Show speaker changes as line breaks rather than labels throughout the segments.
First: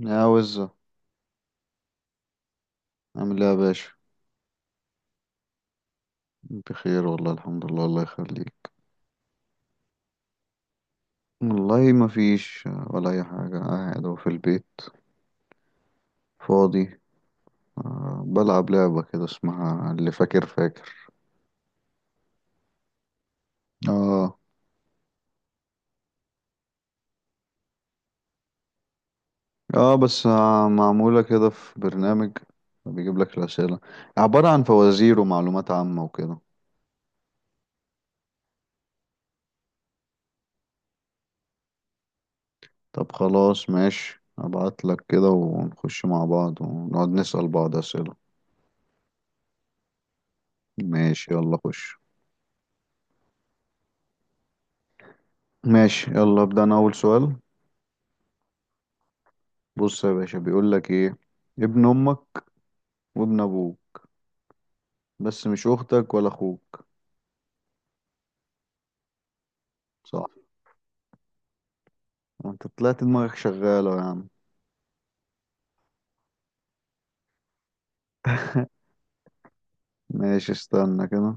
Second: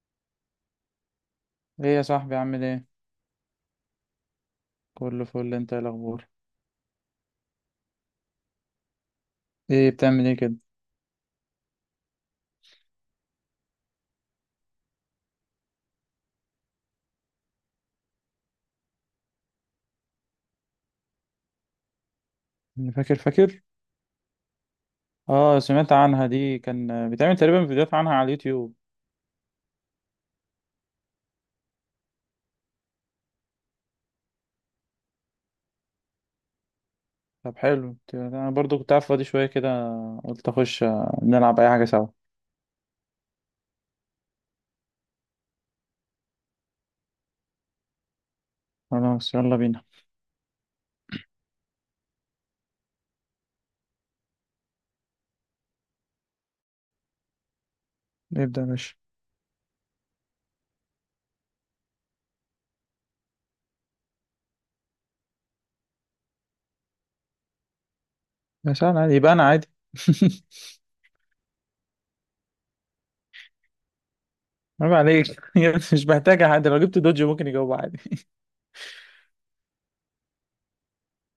يا وزة.
ايه يا صاحبي، عامل ايه؟
عامل ايه يا باشا؟
كله فل، انت إيه الاخبار؟
بخير والله، الحمد لله، الله يخليك.
ايه بتعمل ايه كده؟
والله ما فيش ولا اي حاجة، قاعد أهو في البيت فاضي. بلعب لعبة كده اسمها اللي فاكر فاكر.
فاكر فاكر.
اه.
اه سمعت عنها دي، كان بتعمل تقريبا فيديوهات عنها على اليوتيوب.
اه بس معمولة كده في برنامج بيجيب لك الأسئلة، عبارة عن فوازير ومعلومات عامة وكده.
طب حلو، انا برضو كنت قاعد فاضي شويه كده، قلت اخش نلعب اي حاجه سوا.
طب خلاص ماشي، ابعت لك كده ونخش مع بعض ونقعد نسأل بعض أسئلة.
خلاص يلا بينا.
ماشي يلا خش. ماشي يلا ابدأ انا أول سؤال.
نبدا يا باشا.
بص يا باشا، بيقول لك ايه؟ ابن امك وابن ابوك بس مش اختك ولا اخوك.
يا سهل، عادي يبقى انا عادي.
صح. انت طلعت دماغك شغالة يا عم.
عيب عليك. مش محتاجه حد، لو جبت دوجي ممكن يجاوب عادي.
ماشي استنى كده،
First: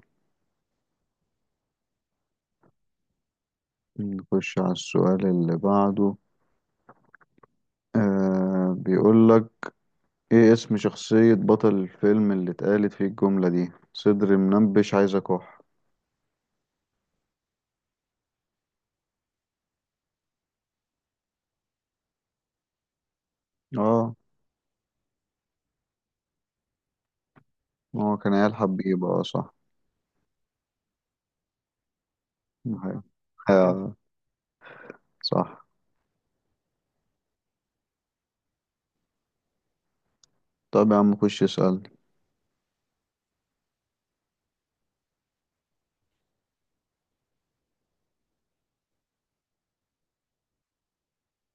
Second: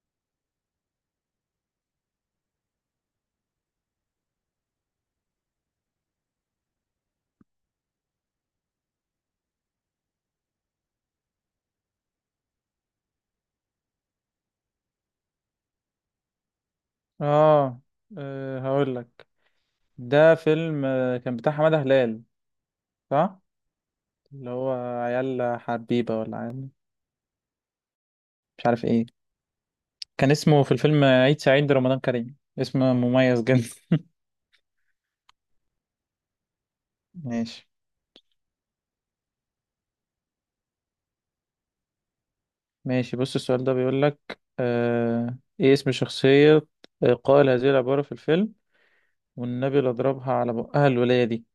نخش على السؤال اللي بعده. آه بيقول لك ايه اسم شخصية بطل الفيلم اللي اتقالت فيه الجملة دي: صدري منبش عايز اكح.
اه, هقول لك. ده فيلم كان بتاع حماده هلال، صح.
اه
اللي هو عيال حبيبه ولا عيال؟
هو كان عيال
مش عارف ايه.
حبيبة، اه صح.
كان اسمه في الفيلم عيد سعيد رمضان كريم، اسم
أيوة.
مميز جدا.
آه صح.
ماشي.
طب يا عم خش اسألني.
ماشي بص، السؤال ده بيقول لك ايه اسم شخصية قائل هذه العبارة في الفيلم؟ والنبي اللي ضربها على بقها، الولاية دي.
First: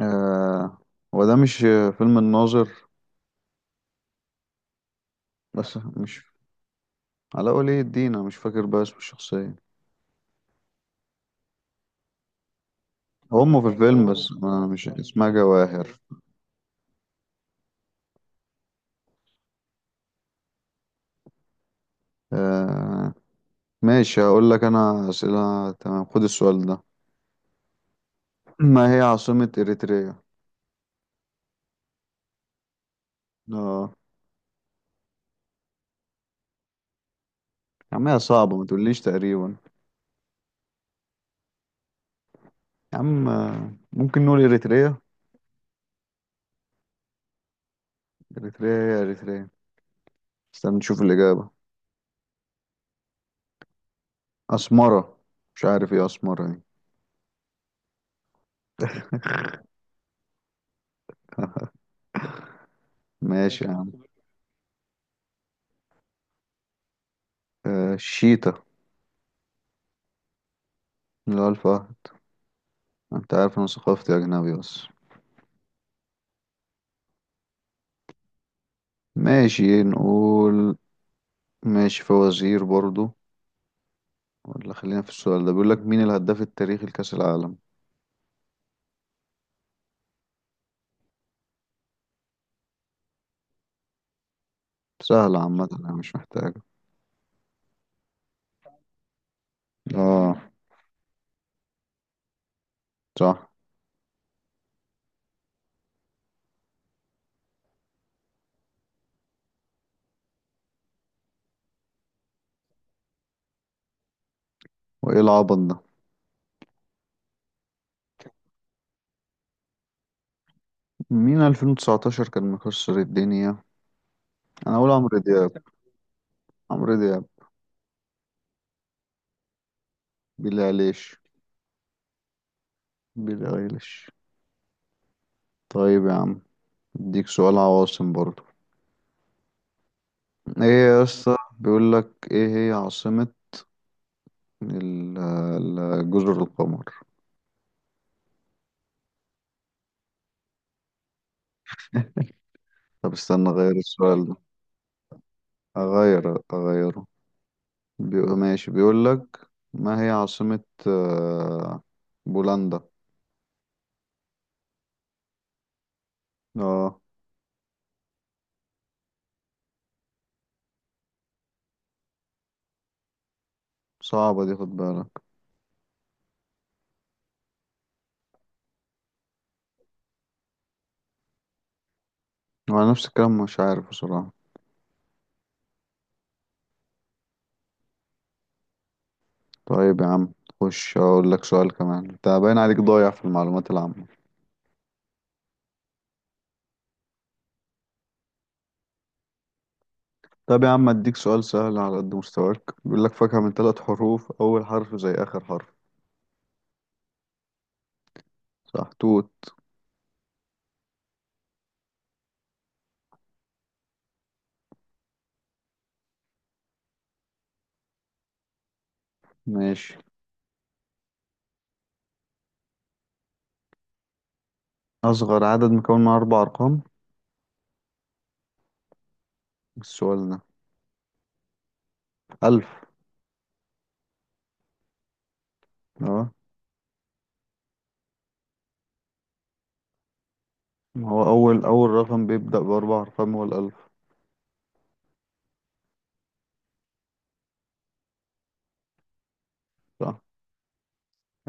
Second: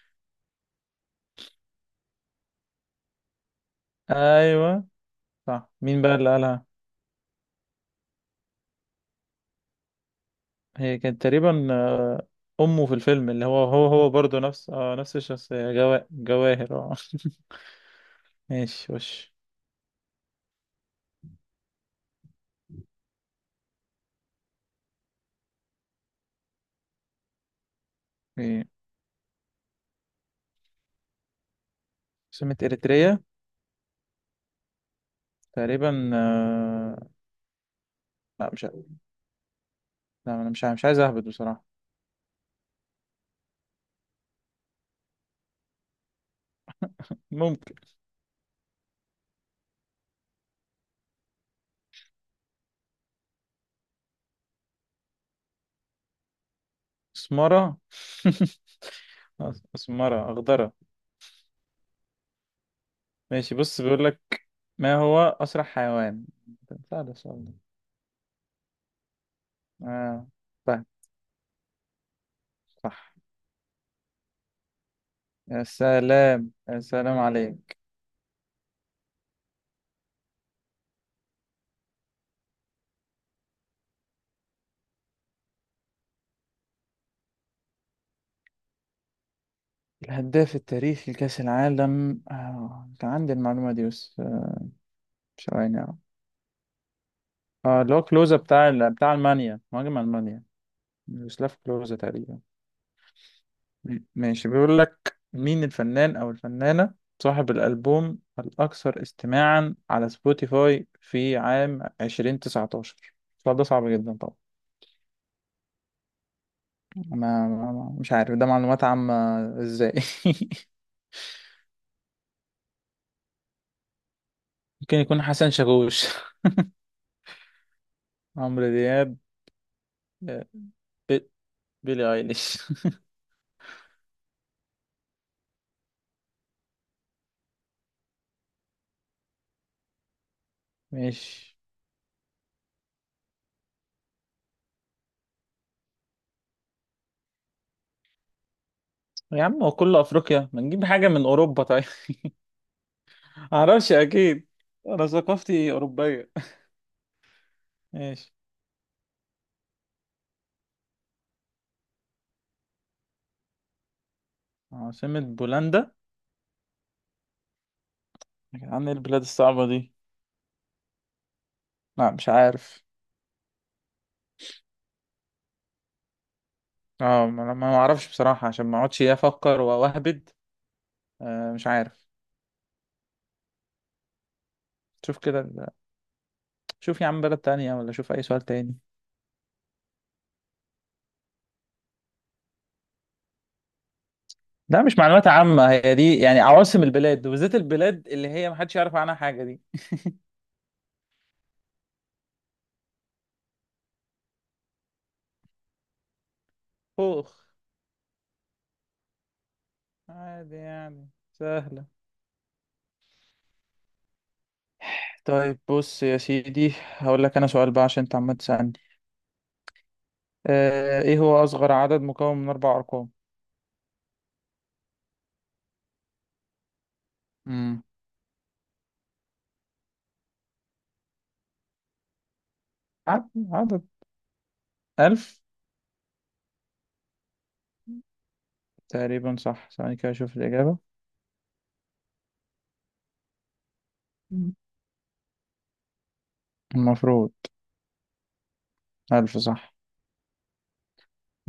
آه هو ده مش فيلم الناظر؟
ايوه، صح.
بس
مين بقى اللي
مش
قالها؟
علاء ولي الدين، انا مش فاكر بقى اسم الشخصية.
هي كانت تقريبا امه في الفيلم، اللي
هم
هو
في
هو
الفيلم
هو
بس
برضه
انا
نفس
مش
نفس
اسمها
الشخصية،
جواهر.
جواهر، اه. ماشي وش.
آه ماشي، هقول لك انا اسئلة، تمام خد السؤال ده.
إيه.
ما هي عاصمة اريتريا؟
سمة اريتريا،
اه.
تقريبا
يا عم هي
لا
صعبة، ما
مش ع-
تقوليش تقريبا.
لا، انا مش عايز اهبط بصراحة.
يا عم ممكن نقول اريتريا.
ممكن.
اريتريا هي اريتريا. استنى نشوف الإجابة. اسمرة. مش عارف ايه اسمرة دي.
اسمرة. اسمرة اخضرة. ماشي
ماشي يا
بص،
عم.
بيقول لك ما هو اسرع حيوان؟ سهل السؤال ده.
آه الشيتا،
اه. طيب.
اللي هو الفهد.
صح.
انت عارف انا ثقافتي اجنبي بس.
يا سلام، يا سلام عليك.
ماشي نقول. ماشي فوازير برضو، ولا خلينا في السؤال ده؟ بيقول لك مين الهداف التاريخي لكأس العالم.
الهداف التاريخي لكأس العالم، كان عندي المعلومة دي بس،
سهلة عامة
ثواني
أنا
اه.
مش محتاجة.
اللي هو كلوزا، بتاع بتاع المانيا، مهاجم
اه
المانيا. يوسلاف كلوزا تقريبا.
صح.
ماشي، بيقول لك مين الفنان أو الفنانة صاحب الألبوم الأكثر استماعا على سبوتيفاي في عام 2019؟ السؤال ده صعب جدا طبعا.
وايه العبط ده؟
ما مش عارف، ده معلومات عامة. ازاي؟
مين 2019 كان مكسر الدنيا؟ انا اقول
ممكن
عمرو
يكون حسن
دياب.
شاكوش.
عمرو دياب.
عمرو دياب. آه،
بيلي ايليش.
بي- بيلي ايليش.
بيلي ايليش. طيب يا عم، اديك سؤال عواصم برضو. ايه يا اسطى،
ماشي.
بيقول لك ايه هي عاصمة جزر القمر.
يا عم هو كله افريقيا، ما نجيب حاجه من اوروبا طيب.
طب استنى اغير
معرفش
السؤال ده،
اكيد، انا ثقافتي اوروبيه.
اغير اغيره. بيقول
ماشي.
ماشي، بيقول لك ما هي عاصمة آه، بولندا.
عاصمه بولندا،
اه
عن البلاد الصعبة دي. لا مش عارف.
صعبة دي خد بالك.
اه ما اعرفش بصراحة، عشان ما اقعدش إيه افكر واهبد. آه مش عارف.
وانا نفس الكلام، مش عارف بصراحة.
شوف كده شوف يا عم بلد تانية، ولا شوف اي سؤال تاني.
طيب يا عم خش اقول لك سؤال كمان، انت باين عليك ضايع في المعلومات العامة.
لا، مش معلومات عامة هي دي، يعني عواصم البلاد وبالذات البلاد اللي هي محدش يعرف عنها حاجة دي.
طب يا عم اديك سؤال سهل على قد مستواك، بيقول لك فاكهة من ثلاث حروف اول حرف زي اخر حرف.
خوخ.
صح توت.
عادي يعني، سهلة. طيب بص يا سيدي، هقول لك انا سؤال بقى عشان انت عمال تسألني.
ماشي.
ايه هو اصغر عدد مكون من اربع ارقام؟
اصغر عدد مكون من اربع ارقام؟
امم
السؤال ده الف.
عدد ألف.
اه
تقريبا صح، ثواني كده اشوف الإجابة.
ما هو اول رقم بيبدأ باربع ارقام هو الالف.
مم. المفروض. ألف صح.
صح.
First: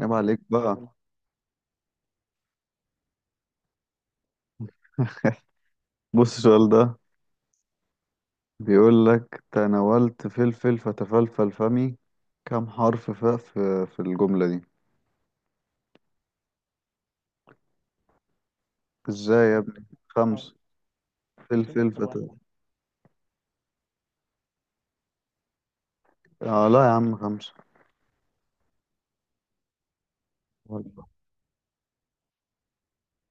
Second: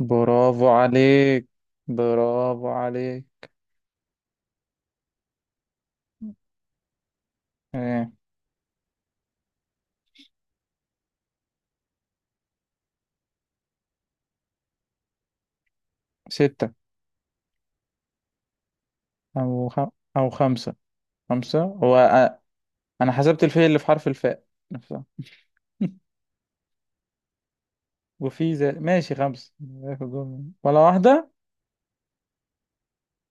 عيب عليك بقى.
عليك. برافو عليك.
بص السؤال ده
إيه.
بيقول لك: تناولت فلفل فتفلفل فمي، كم حرف فاء في الجملة دي؟
ستة.
ازاي يا
أو خ...
ابني؟
أو
خمسة.
خمسة. خمسة
فلفل فلفل
هو
فت... واحد.
أنا حسبت الفاء اللي في حرف الفاء نفسها.
اه لا يا عم خمسة.
وفي ذلك، ماشي خمسة. آخر جملة، ولا واحدة.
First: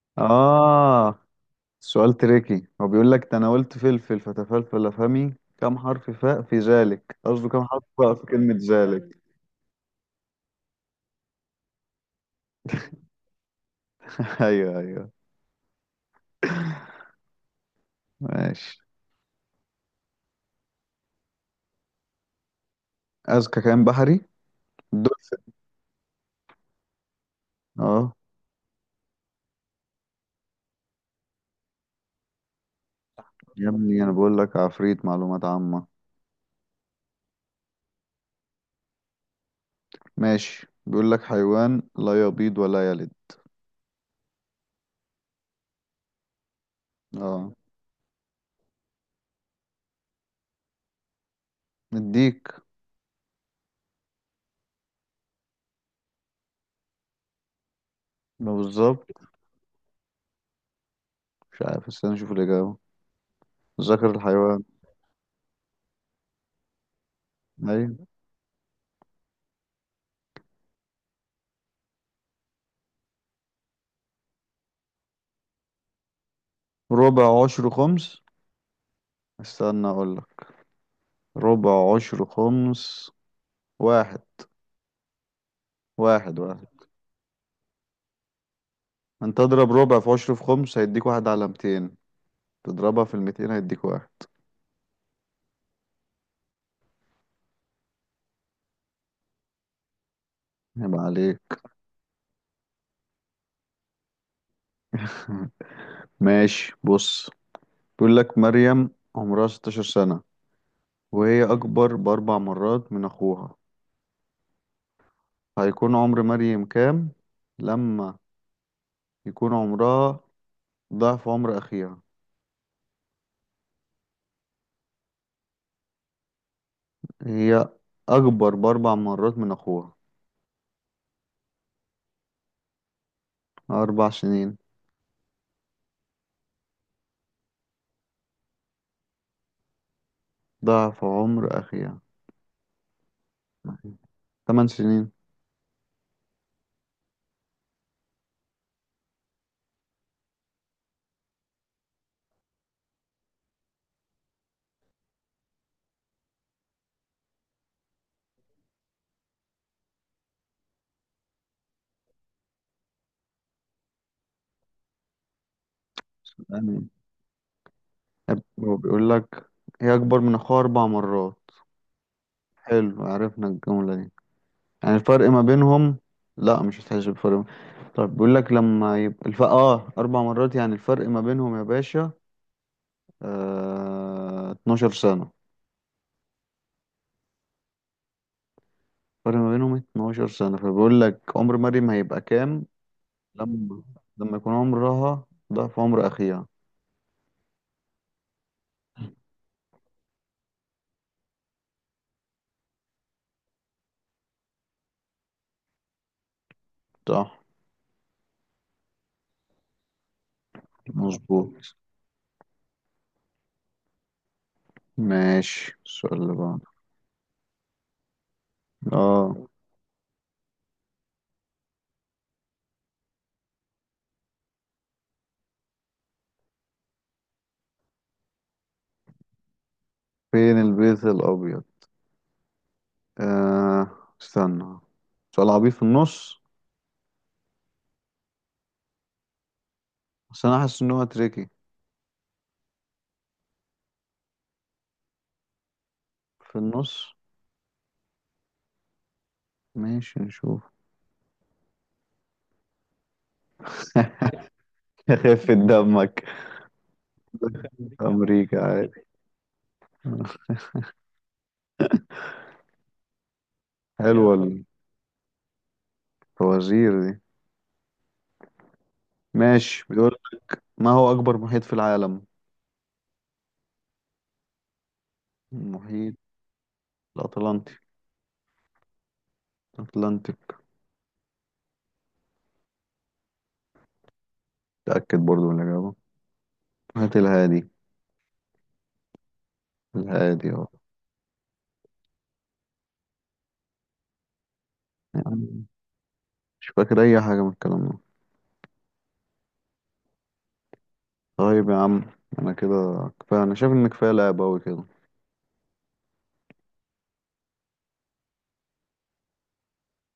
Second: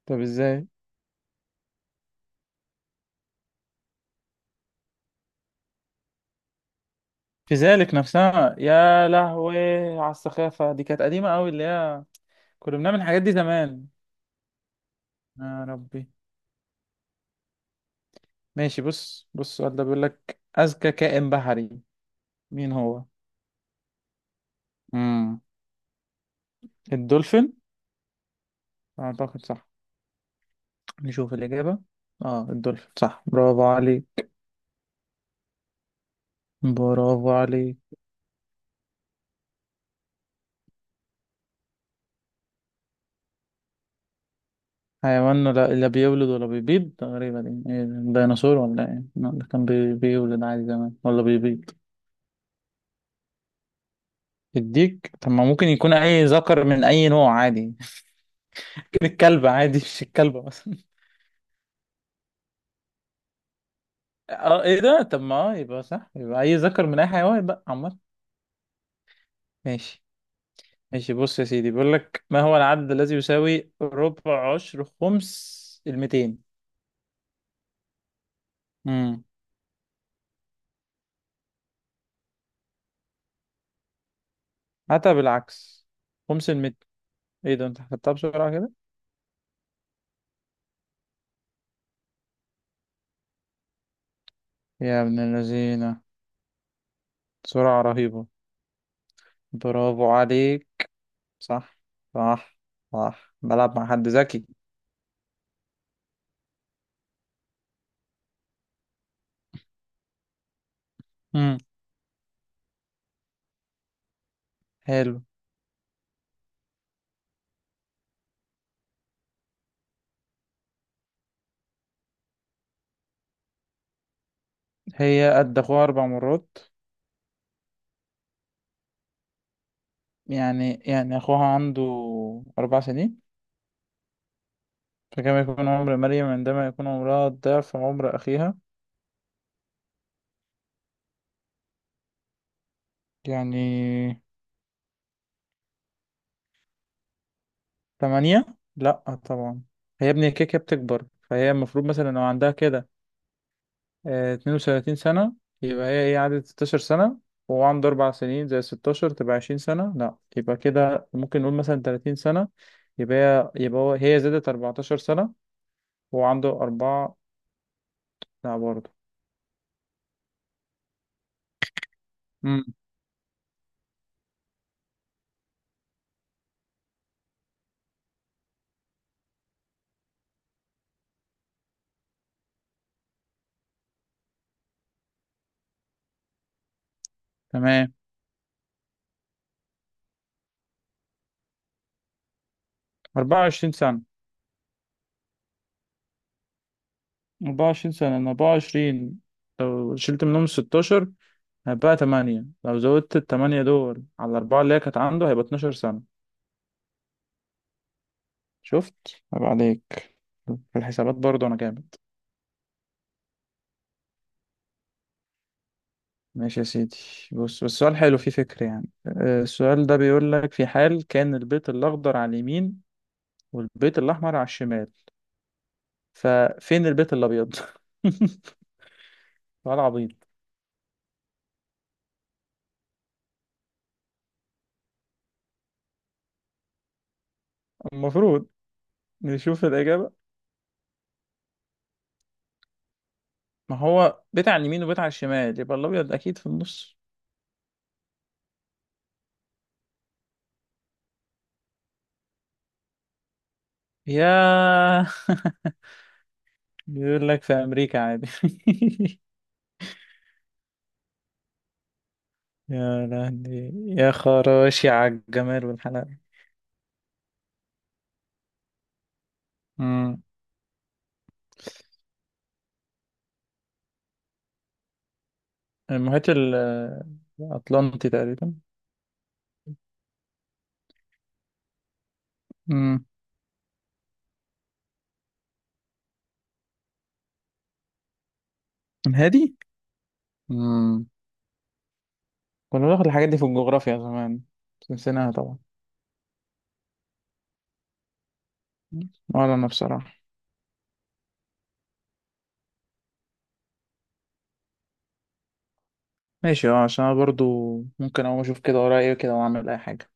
طب إزاي؟
اه سؤال تريكي، هو بيقول لك تناولت فلفل فتفلفل فمي كم حرف فاء في ذلك، قصده
في
كم حرف
ذلك
فاء في
نفسها،
كلمة
يا
ذلك.
لهوي. على السخافة دي، كانت قديمة أوي اللي هي كنا بنعمل الحاجات دي زمان.
ايوه ايوه.
يا ربي.
ماشي.
ماشي بص، السؤال ده بيقول لك أذكى كائن بحري مين هو؟
اذكى كائن بحري؟
مم.
الدولفين.
الدولفين.
اه.
أعتقد صح، نشوف الإجابة. اه الدولفين صح، برافو
يا ابني
علي.
انا بقول لك عفريت معلومات عامة.
برافو علي.
ماشي بيقول لك حيوان لا يبيض ولا يلد.
حيوان لا بيولد ولا بيبيض، تقريبا
اه
يعني إيه، الديناصور ولا ايه؟ لا ده كان بيولد عادي زمان، ولا بيبيض.
مديك.
الديك؟ طب ما ممكن يكون اي ذكر من اي نوع عادي.
ما
ممكن
بالظبط.
الكلب عادي، مش الكلبة مثلا.
مش عارف، استنى اشوف الإجابة. ذكر الحيوان.
اه ايه ده، طب ما يبقى صح، يبقى اي ذكر من اي حيوان بقى عمال.
ايوه.
ماشي. ماشي بص يا سيدي، بيقول لك ما هو العدد الذي يساوي ربع عشر خمس الميتين؟
ربع عشر خمس؟ استنى اقول لك. ربع عشر خمس، واحد.
حتى بالعكس.
واحد
خمس
واحد.
المتر. ايه ده، انت حسبتها بسرعة كده.
انت تضرب ربع في عشر في خمس هيديك واحد على 200، تضربها في الميتين هيديك واحد.
يا ابن اللذينة، سرعة رهيبة. برافو عليك.
يبقى عليك.
صح. صح. صح، بلعب مع حد ذكي.
ماشي بص، بيقول لك مريم عمرها 16 سنة، وهي
امم
أكبر بأربع مرات من أخوها.
حلو.
هيكون عمر مريم كام لما يكون عمرها ضعف عمر أخيها؟
هي قد اخوها اربع مرات؟
هي أكبر بأربع مرات من أخوها.
يعني اخوها عنده اربع سنين.
أربع سنين.
فكما يكون عمر مريم عندما يكون عمرها ضعف عمر اخيها،
ضعف عمر أخيها.
يعني
تمن سنين.
تمانية. لا، طبعا. هي ابني كيكة بتكبر، فهي المفروض مثلا لو عندها كده 32 سنة، يبقى هي ايه، عدد 16 سنة. وهو عنده أربع سنين، زي 16 تبقى 20 سنة. لا يبقى كده ممكن نقول مثلا 30 سنة. يبقى هي يبقى هو هي زادت 14 سنة وهو عنده
يعني
أربعة. لا
هو
برضه.
بيقول لك هي أكبر من أخوها أربع مرات.
امم
حلو عرفنا الجملة دي. يعني الفرق ما بينهم. لا مش هتحسب فرق. طب بيقول لك لما يبقى الف... اه أربع مرات يعني الفرق ما بينهم يا باشا، 12 سنة.
تمام.
فرق ما بينهم 12 سنة، فبقول لك عمر مريم هيبقى كام
24
لما
سنة.
لما يكون عمرها ضعف عمر أخيها.
24 سنة من 24، لو شلت منهم 16 هيبقى 8. لو زودت ال 8 دول على الأربعة اللي هي كانت عنده، هيبقى 12 سنة.
صح
شفت؟ عيب عليك، في الحسابات برضه
مظبوط.
أنا جامد.
ماشي السؤال اللي
ماشي
بعده.
يا سيدي، بص بس السؤال حلو فيه فكرة يعني.
اه
السؤال ده بيقول لك في حال كان البيت الأخضر على اليمين والبيت الأحمر على الشمال، ففين البيت الأبيض؟ سؤال عبيط.
فين البيت الأبيض؟ آه استنى. سؤال عبيط في النص.
المفروض نشوف الإجابة.
بس أنا حاسس إن هو تريكي.
ما هو بيت على اليمين وبيت على الشمال، يبقى الأبيض أكيد في
في
النص.
النص. ماشي نشوف.
يا
خف دمك.
بيقول لك في أمريكا عادي.
أمريكا عادي.
يا لهوي يا
حلوة
خراشي، على الجمال والحلاوة.
الفوازير دي. ماشي بيقول
مم.
ما هو أكبر محيط في العالم؟ المحيط
المحيط
الأطلنطي.
الأطلنطي تقريبا.
أتلانتيك.
مم.
تأكد برضو من الإجابة. هات الهادي.
الهادي.
الهادي اه.
مم. كنا بناخد الحاجات دي في الجغرافيا زمان، بس نسيناها طبعا.
يعني مش فاكر أي حاجة من الكلام ده.
ولا انا بصراحة.
طيب يا عم، أنا كده كفاية، أنا شايف إن كفاية لعب أوي كده.
ماشي اه، عشان انا برضو ممكن اقوم اشوف كده ورايا ايه كده واعمل اي حاجة.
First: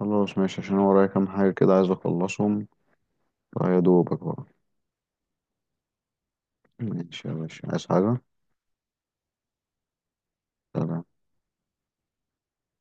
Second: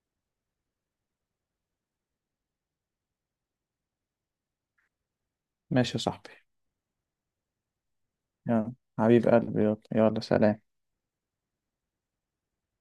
خلاص ماشي عشان أنا ورايا كام حاجة كده عايز أخلصهم، فيا دوبك بقى.
ماشي يا صاحبي.
ماشي يا باشا، عايز حاجة؟
يلا حبيب قلبي، يلا يلا سلام.
سلام.